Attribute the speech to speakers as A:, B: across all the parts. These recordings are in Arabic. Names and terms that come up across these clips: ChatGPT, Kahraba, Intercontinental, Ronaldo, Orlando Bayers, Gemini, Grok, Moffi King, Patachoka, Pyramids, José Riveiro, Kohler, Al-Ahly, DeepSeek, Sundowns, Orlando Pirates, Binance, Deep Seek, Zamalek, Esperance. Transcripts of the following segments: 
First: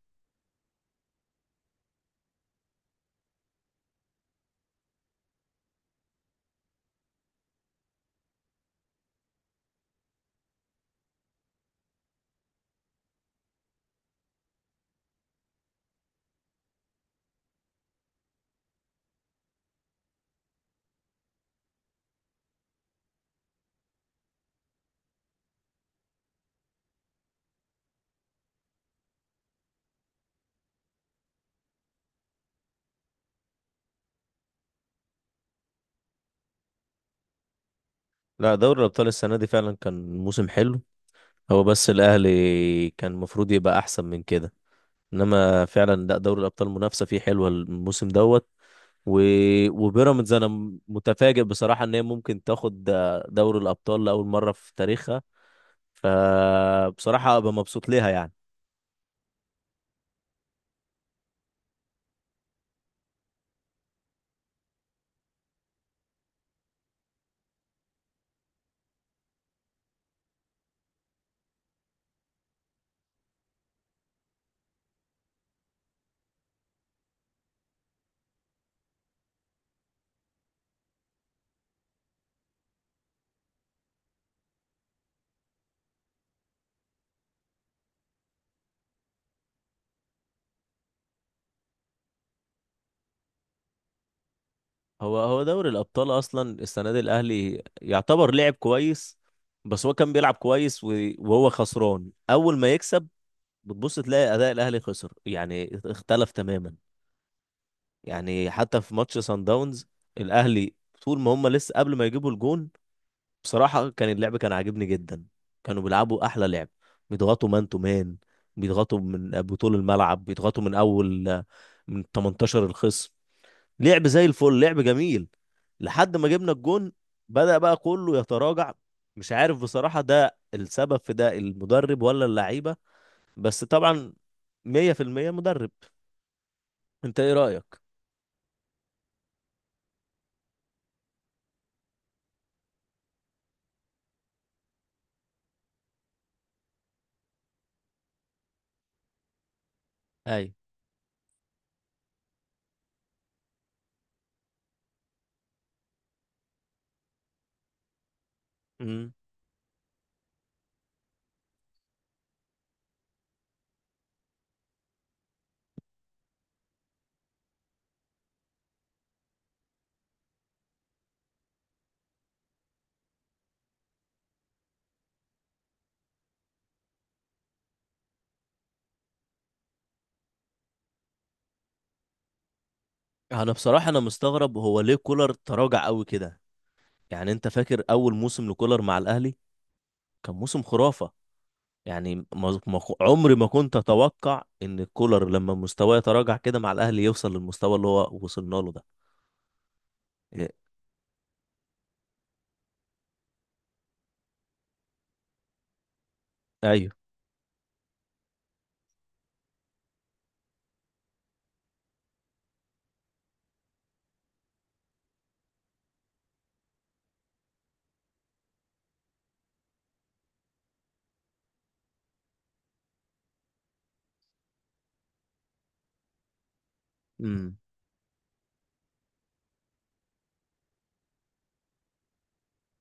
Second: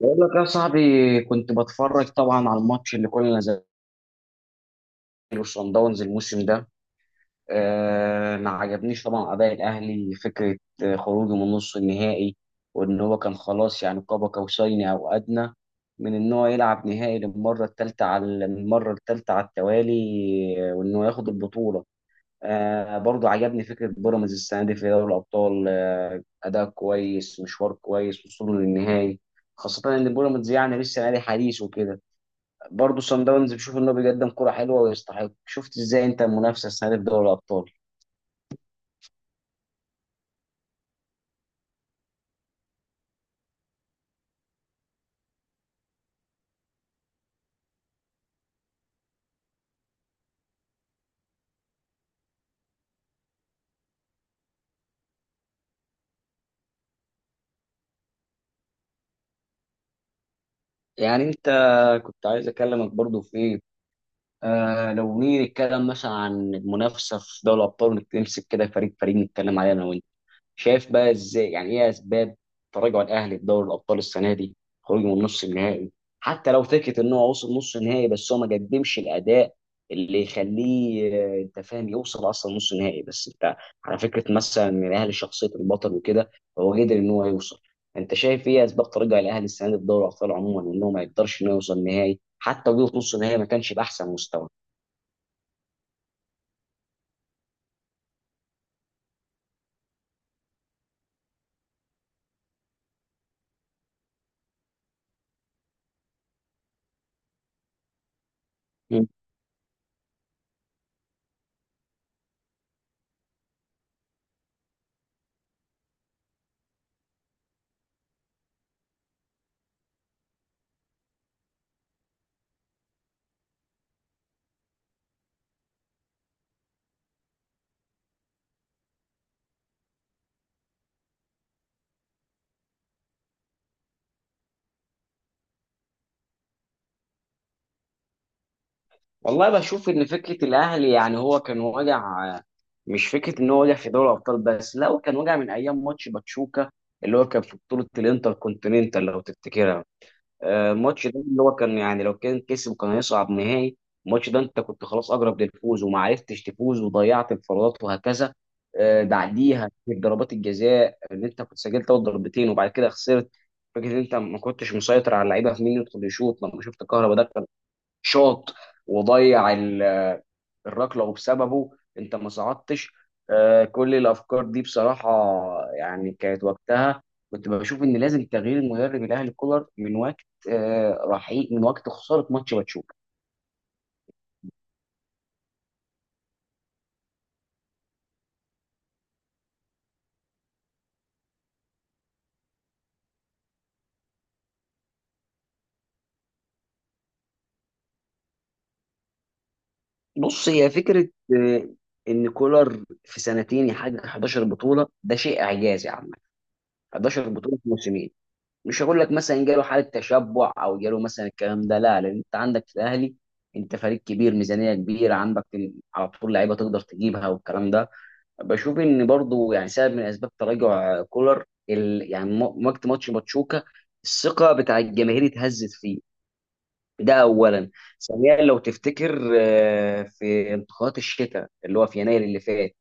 A: بقول لك يا صاحبي، كنت بتفرج طبعا على الماتش اللي كنا زي وصن داونز الموسم ده. ما عجبنيش طبعا اداء الاهلي فكره خروجه من نص النهائي، وان هو كان خلاص يعني قاب قوسين او ادنى من ان هو يلعب نهائي للمره الثالثه على المره الثالثه على التوالي. وان هو ياخد البطوله. آه برضو عجبني فكره بيراميدز السنه دي في دوري الابطال، آه اداء كويس، مشوار كويس، وصوله للنهائي، خاصه ان بيراميدز يعني لسه نادي حديث وكده. برضه صن داونز بشوف انه بيقدم كرة حلوة ويستحق. شفت ازاي انت المنافسة السنة دي في دوري الابطال؟
B: لا، دوري الأبطال السنة دي فعلا كان موسم حلو. هو بس الأهلي كان المفروض يبقى أحسن من كده. إنما فعلا لا دوري الأبطال منافسة فيه حلوة الموسم دوت. و... وبيراميدز أنا متفاجئ بصراحة إن هي ممكن تاخد دوري الأبطال لأول مرة في تاريخها. فبصراحة أبقى مبسوط ليها يعني.
A: يعني انت كنت عايز اكلمك برضه في ايه، آه لو نيجي نتكلم مثلا عن المنافسة في دوري الابطال ونمسك كده فريق فريق نتكلم عليه انا وانت. شايف بقى ازاي يعني ايه اسباب تراجع الاهلي في دوري الابطال السنه دي؟ خروجه من نص النهائي، حتى لو فكره ان هو وصل نص النهائي بس هو ما قدمش الاداء اللي يخليه، انت فاهم، يوصل اصلا نص النهائي، بس انت على فكره مثلا ان الاهلي شخصيه البطل وكده، فهو قدر ان هو يوصل. انت شايف ايه اسباب تراجع الاهلي السنه دي في دوري الابطال عموما، وان هو ما يقدرش انه يوصل نهائي، حتى وجوده في نص النهائي ما كانش باحسن مستوى؟
B: هو دوري الأبطال أصلا السنة دي الأهلي يعتبر لعب كويس. بس هو كان بيلعب كويس وهو خسران أول ما يكسب. بتبص تلاقي اداء الاهلي خسر، يعني اختلف تماما. يعني حتى في ماتش سان داونز، الاهلي طول ما هم لسه قبل ما يجيبوا الجون بصراحه كان اللعب كان عاجبني جدا. كانوا بيلعبوا احلى لعب. بيضغطوا مان تو مان. بيضغطوا من بطول الملعب. بيضغطوا من اول، من 18 الخصم. لعب زي الفل، لعب جميل لحد ما جبنا الجون. بدأ بقى كله يتراجع. مش عارف بصراحه ده السبب في ده المدرب ولا اللعيبه. بس طبعا 100% مدرب. انت ايه رأيك؟
A: والله بشوف ان فكره الاهلي يعني هو كان واجع، آه، مش فكره ان هو واجع في دوري الابطال بس، لا هو كان واجع من ايام ماتش باتشوكا اللي هو كان في بطوله الانتر كونتيننتال لو تفتكرها.
B: ايوه.
A: الماتش ده اللي هو كان يعني لو كان كسب كان هيصعد نهائي. الماتش ده انت كنت خلاص اقرب للفوز وما عرفتش تفوز، وضيعت انفرادات وهكذا.
B: امم.
A: بعديها في ضربات الجزاء ان انت كنت سجلت اول ضربتين وبعد كده خسرت. فكره ان انت ما كنتش مسيطر على اللعيبه في مين يدخل يشوط، لما شفت كهربا ده شاط وضيع الركله، وبسببه انت ما صعدتش. كل الافكار دي بصراحه يعني كانت وقتها، كنت بشوف ان لازم تغيير المدرب الاهلي كولر من وقت، رحيل من وقت خساره ماتش باتشوكا.
B: انا بصراحة انا مستغرب هو ليه كولر تراجع قوي كده. يعني انت فاكر اول موسم لكولر مع الاهلي كان موسم خرافة. يعني عمري ما كنت اتوقع ان كولر لما مستواه يتراجع كده مع الاهلي يوصل للمستوى اللي هو وصلنا له ده. إيه،
A: بص، هي فكره آه، ان كولر في سنتين يحقق 11 بطوله، ده شيء اعجازي عامه.
B: ايوه.
A: 11 بطوله في موسمين. مش هقول لك مثلا جاله حاله تشبع او جاله مثلا الكلام ده، لا، لان انت عندك في الاهلي، انت فريق كبير، ميزانيه كبيره عندك، على طول لعيبه تقدر تجيبها والكلام ده. بشوف ان برضو يعني سبب من اسباب تراجع كولر يعني وقت ماتش باتشوكا الثقه بتاع الجماهير اتهزت فيه، ده
B: امم.
A: اولا. ثانيا لو تفتكر، في انتخابات الشتاء اللي هو في يناير اللي فات،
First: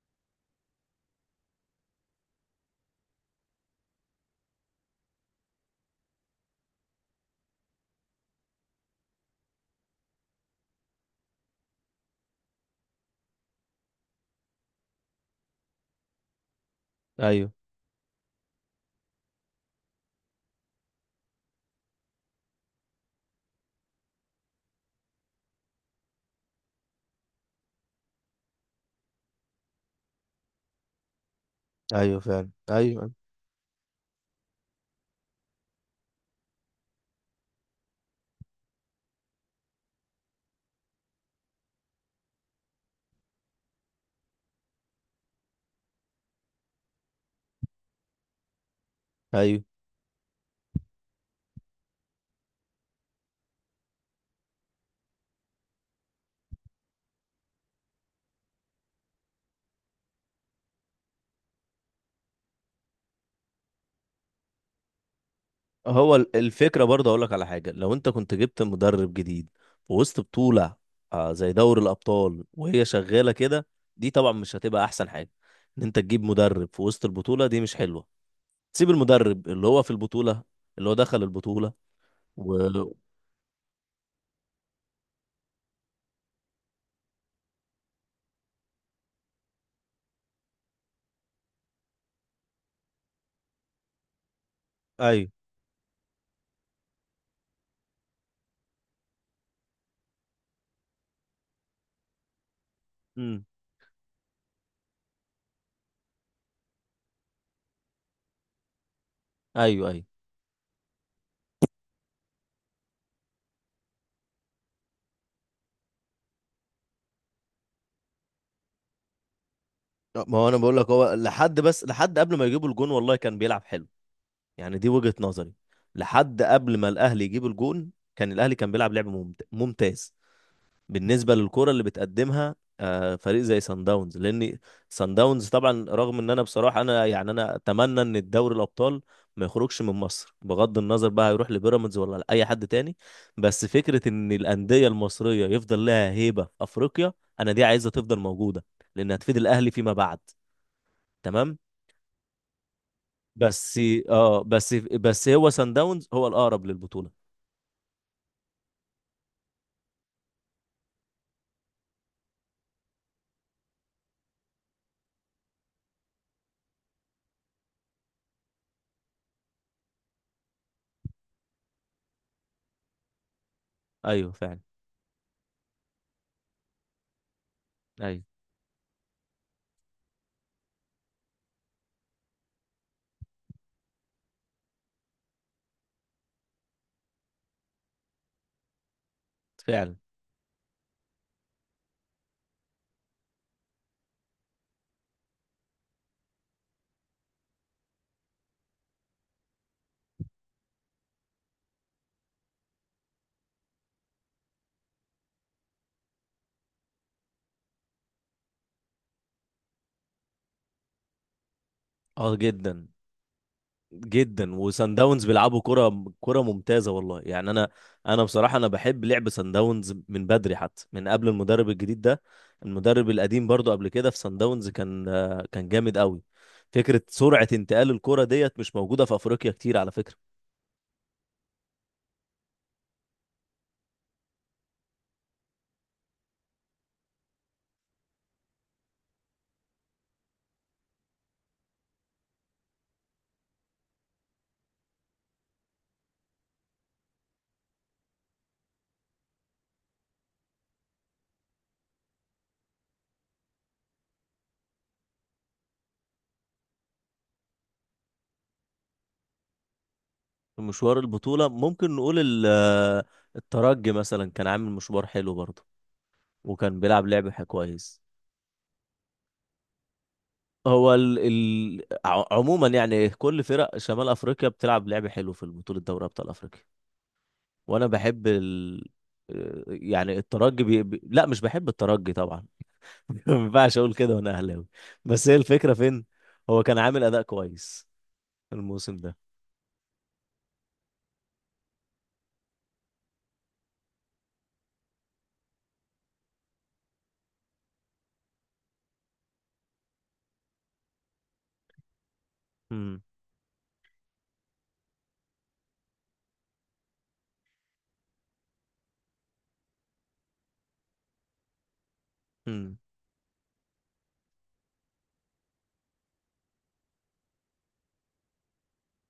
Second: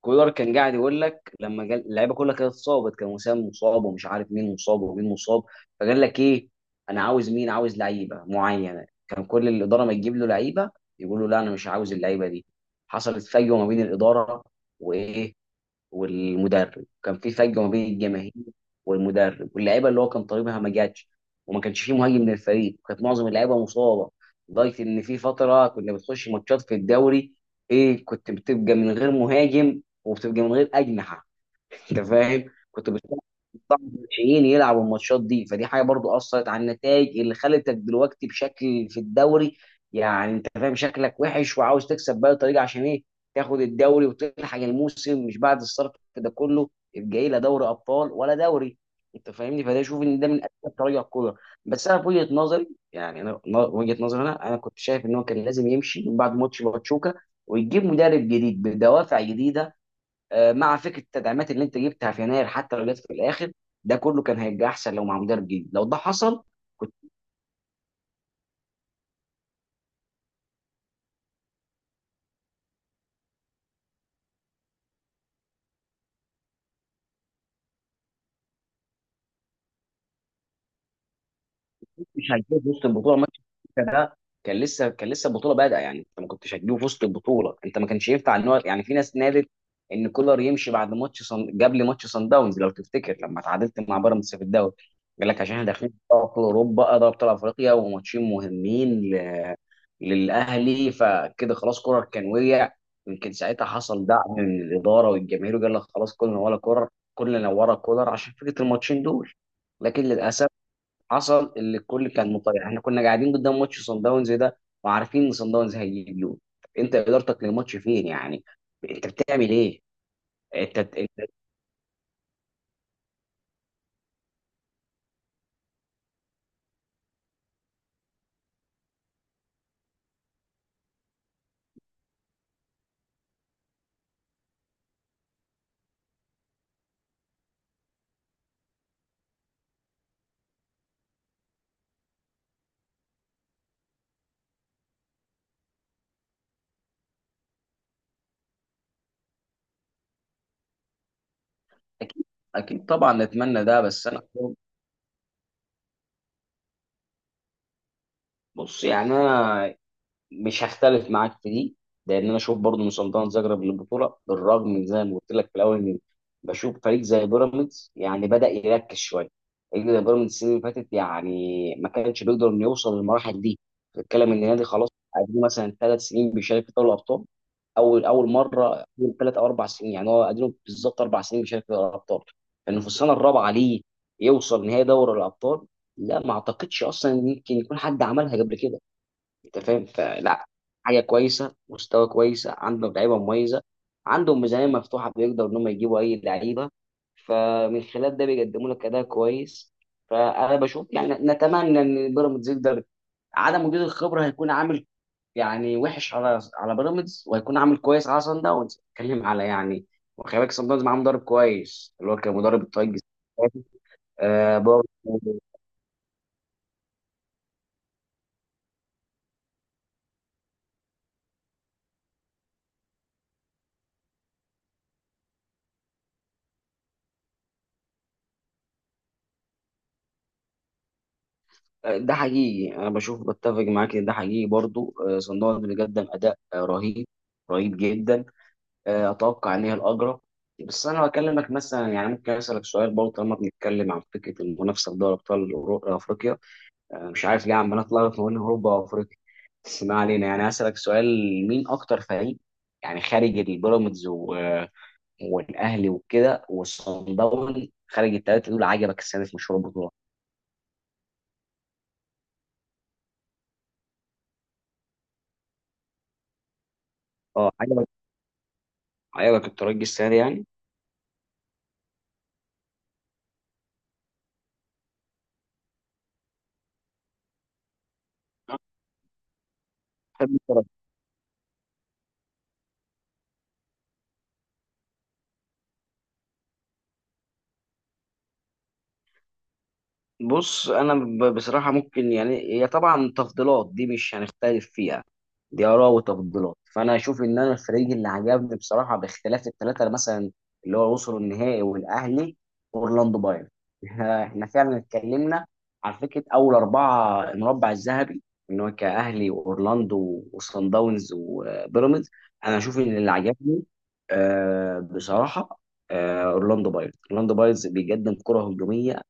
A: كولر كان قاعد يقول لك لما قال اللعيبه كلها كانت اتصابت، كان وسام مصاب ومش عارف مين مصاب ومين مصاب، فقال لك ايه، انا عاوز، مين عاوز لعيبه معينه، كان كل الاداره ما تجيب له لعيبه يقول له لا انا مش عاوز اللعيبه دي. حصلت فجوه ما بين الاداره وايه والمدرب، كان في
B: ايوه.
A: فجوه ما بين الجماهير والمدرب، واللعيبه اللي هو كان طالبها ما جاتش، وما كانش فيه مهاجم من الفريق، وكانت معظم اللعيبه مصابه، لدرجه ان في فتره كنا بتخش ماتشات في الدوري، ايه، كنت بتبقى من غير مهاجم وبتبقى من غير اجنحه. انت
B: ايوه
A: فاهم
B: فعلا.
A: كنت
B: ايوه.
A: طبعا الناشئين يلعبوا الماتشات دي، فدي حاجه برضو اثرت على النتائج اللي خلتك دلوقتي بشكل في الدوري. يعني انت فاهم شكلك وحش وعاوز تكسب باي طريقه عشان ايه، تاخد الدوري وتلحق الموسم، مش بعد الصرف ده كله جاي لا دوري ابطال ولا دوري. انت
B: ايوه.
A: فاهمني، فده شوف ان ده من اسباب تراجع الكوره. بس انا في وجهه نظري، يعني وجهه نظري انا كنت شايف ان هو كان لازم يمشي من بعد ماتش باتشوكا، ويجيب مدرب جديد بدوافع جديده، مع فكره التدعيمات اللي انت جبتها في يناير حتى لو جت في الاخر، ده كله كان هيبقى احسن لو مع مدرب جديد لو ده
B: هو
A: حصل.
B: الفكرة
A: كنت
B: برضه أقول لك على حاجة. لو أنت كنت جبت مدرب جديد في وسط بطولة، زي دوري الأبطال وهي شغالة كده، دي طبعا مش هتبقى أحسن حاجة. إن أنت تجيب مدرب في وسط البطولة دي مش حلوة. سيب المدرب اللي هو في البطولة، اللي هو دخل البطولة
A: مش هتجيب وسط
B: و
A: البطوله ماتش. ده كان لسه البطوله بادئه، يعني انت ما كنتش هتجيبه في وسط البطوله، انت ما كانش ينفع ان هو، يعني في ناس نادت ان كولر يمشي بعد قبل ماتش صن داونز، لو تفتكر لما تعادلت مع بيراميدز في الدوري، قال
B: أيوه.
A: لك عشان احنا داخلين في دوري ابطال اوروبا، دوري ابطال افريقيا وماتشين مهمين للاهلي، فكده خلاص كولر كان وقع. يمكن
B: أمم.
A: ساعتها حصل دعم من الاداره والجماهير وقال لك خلاص كلنا ورا كولر. كلنا ورا كولر عشان فكره الماتشين دول.
B: أيوه.
A: لكن
B: أيوه.
A: للاسف، حصل اللي الكل كان مطيع. احنا كنا قاعدين قدام ماتش صن داونز ده، وعارفين ان صن داونز هيجيب جول. طب انت ادارتك للماتش فين يعني؟ انت بتعمل ايه؟
B: ما هو أنا بقول
A: انت,
B: لك
A: انت...
B: هو لحد، بس لحد قبل ما يجيبوا الجون والله كان بيلعب حلو. يعني دي وجهة نظري. لحد قبل ما الأهلي يجيب الجون كان الأهلي كان بيلعب لعب ممتاز بالنسبه للكره اللي بتقدمها. فريق زي سان داونز، لان سان داونز طبعا، رغم ان انا بصراحه انا يعني انا اتمنى ان الدوري الابطال ما يخرجش من مصر بغض النظر بقى هيروح لبيراميدز ولا لاي حد تاني. بس فكره ان الانديه المصريه يفضل لها هيبه في افريقيا، انا دي عايزها تفضل موجوده لان هتفيد الاهلي فيما بعد. تمام.
A: اكيد، اكيد طبعا نتمنى
B: بس
A: ده بس انا،
B: اه بس بس هو سان داونز هو الاقرب للبطوله.
A: بص يعني انا مش هختلف معاك في دي، لان انا اشوف برضه ان سلطنه زغرب للبطوله، بالرغم من زي ما قلت لك في الاول ان، بشوف فريق زي بيراميدز يعني بدا يركز شويه. فريق زي بيراميدز السنه اللي فاتت يعني ما كانش بيقدر انه يوصل للمراحل دي.
B: ايوه
A: بتتكلم ان
B: فعلا.
A: النادي خلاص قديم، مثلا ثلاث سنين بيشارك في دوري الابطال، اول
B: ايوه
A: اول مره من ثلاث او اربع سنين، يعني هو قديم بالظبط اربع سنين بيشارك في دوري الابطال، انه في السنه الرابعه ليه يوصل نهائي دوري الابطال. لا ما اعتقدش اصلا إن يمكن يكون حد عملها قبل كده. انت فاهم،
B: فعلا.
A: فلا، حاجه كويسه، مستوى كويس، عندهم لعيبه مميزه، عندهم ميزانيه مفتوحه بيقدروا ان هم يجيبوا اي لعيبه، فمن خلال ده بيقدموا لك اداء كويس. فانا بشوف يعني نتمنى ان بيراميدز يقدر. عدم وجود الخبره هيكون عامل يعني وحش على بيراميدز، وهيكون عامل كويس على سان داونز. اتكلم على يعني، وخلي بالك سان داونز معاه مدرب كويس اللي هو كان
B: اه
A: مدرب
B: جدا
A: الطاقه.
B: جدا.
A: آه برضه
B: وسان داونز بيلعبوا كرة ممتازة والله. يعني انا بصراحة انا بحب لعب سان داونز من بدري، حتى من قبل المدرب الجديد ده. المدرب القديم برضو قبل كده في سان داونز كان، كان جامد قوي. فكرة سرعة انتقال الكرة ديت مش موجودة في افريقيا كتير على فكرة.
A: ده حقيقي، انا بشوف، بتفق معاك ان ده حقيقي برضو. صندوق اللي قدم اداء رهيب، رهيب جدا. اتوقع ان هي الاجرى. بس انا بكلمك مثلا، يعني ممكن اسالك سؤال برضه، طالما بنتكلم عن فكره المنافسه في دوري ابطال افريقيا، مش عارف ليه عمال اتلخبط ما بين اوروبا وافريقيا، بس ما علينا. يعني اسالك سؤال، مين اكتر فريق يعني خارج البيراميدز والاهلي وكده والصن داونز، خارج الثلاثه دول عجبك السنه في مشوار البطوله؟
B: في مشوار البطولة ممكن نقول الترجي مثلا كان عامل مشوار حلو برضو وكان بيلعب لعب
A: اه عجبك،
B: كويس.
A: عجبك الترجي السنه دي يعني؟
B: هو عموما يعني كل فرق شمال افريقيا بتلعب لعب حلو في البطولة، دوري ابطال افريقيا. وانا بحب ال... آه، يعني
A: بحب
B: الترجي،
A: الفراخ.
B: لا مش بحب الترجي طبعا. ما ينفعش اقول كده وانا اهلاوي. بس هي الفكره فين؟ هو كان عامل اداء كويس الموسم ده.
A: بص انا بصراحه، ممكن يعني هي طبعا تفضيلات دي مش هنختلف فيها، دي اراء وتفضيلات. فانا اشوف ان انا الفريق اللي عجبني بصراحه باختلاف الثلاثه، مثلا اللي هو وصلوا النهائي والاهلي،
B: امم.
A: اورلاندو بايرن. احنا فعلا اتكلمنا على فكره اول اربعه المربع الذهبي ان هو كاهلي واورلاندو وصن داونز وبيراميدز. انا
B: امم.
A: اشوف ان اللي عجبني، بصراحه اورلاندو بايرز. اورلاندو بايرز بيقدم كره هجوميه،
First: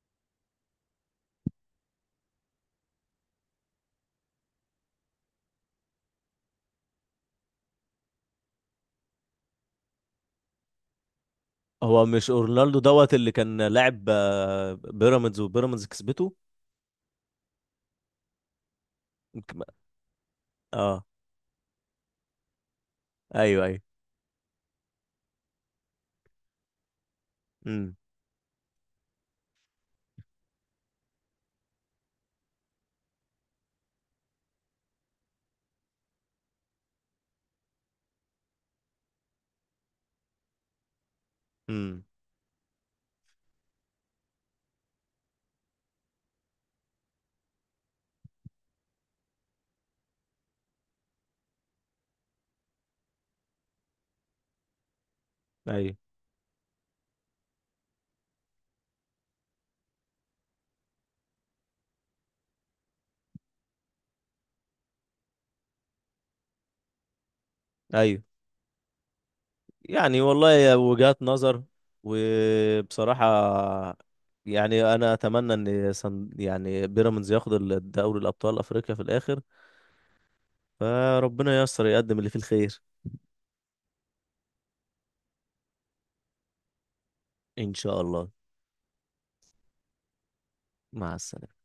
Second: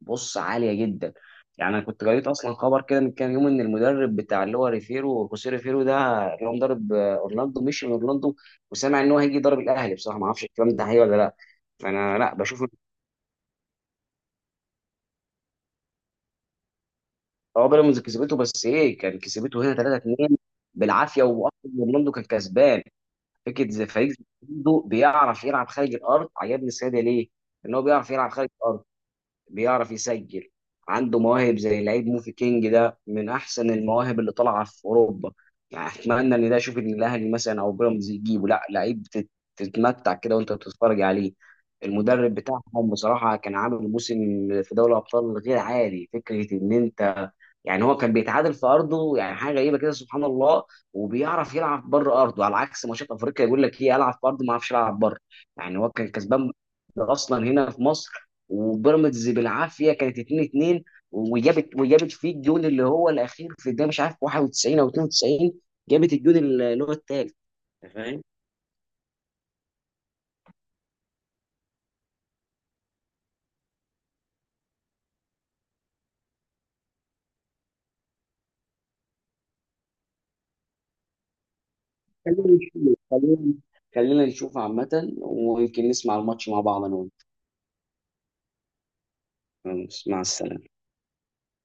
A: بص، عاليه جدا. يعني انا كنت قريت اصلا خبر كده من كام يوم، ان المدرب بتاع اللي هو ريفيرو، خوسيه ريفيرو ده، اللي هو مدرب اورلاندو، مشي من اورلاندو، وسامع ان هو هيجي يضرب الاهلي. بصراحه ما اعرفش الكلام ده حقيقي ولا لا،
B: هو
A: فانا
B: مش
A: لا بشوف إن،
B: اورنالدو دوت اللي كان لاعب، بيراميدز وبيراميدز كسبته؟
A: هو بيراميدز كسبته بس ايه، كان كسبته هنا 3-2
B: اه.
A: بالعافيه، واصلا اورلاندو كان كسبان.
B: ايوه
A: فكره
B: ايوه.
A: زي فريق زي اورلاندو بيعرف يلعب خارج الارض. عجبني السيده ليه؟ ان هو
B: امم.
A: بيعرف يلعب خارج الارض، بيعرف يسجل، عنده مواهب زي لعيب موفي كينج، ده من احسن المواهب اللي طالعه في اوروبا. يعني اتمنى ان ده، اشوف ان الاهلي مثلا او بيراميدز يجيبه، لا لعيب تتمتع كده وانت بتتفرج عليه.
B: امم.
A: المدرب بتاعهم بصراحه كان عامل موسم في دوري الابطال غير عادي. فكره ان انت يعني هو كان بيتعادل في ارضه يعني حاجه غريبه كده سبحان الله، وبيعرف يلعب بره ارضه على عكس ماتشات افريقيا يقول لك ايه، العب في ارضي ما اعرفش العب بره. يعني هو
B: ايوه
A: كان كسبان اصلا هنا في مصر، وبيراميدز بالعافيه كانت 2-2، وجابت فيه الجون اللي هو الاخير في الدقيقه مش عارف 91 او 92، جابت الجون اللي هو الثالث.
B: ايوه.
A: فاهم؟
B: يعني والله هي وجهات نظر، وبصراحة يعني أنا أتمنى إن يعني بيراميدز ياخد دوري الأبطال أفريقيا في الآخر. فربنا ييسر يقدم اللي فيه
A: خلينا
B: الخير.
A: نشوف خلينا خلينا نشوف عامه، ويمكن نسمع الماتش مع بعض انا
B: إن شاء الله.
A: وانت. مع السلامه.
B: مع السلامة.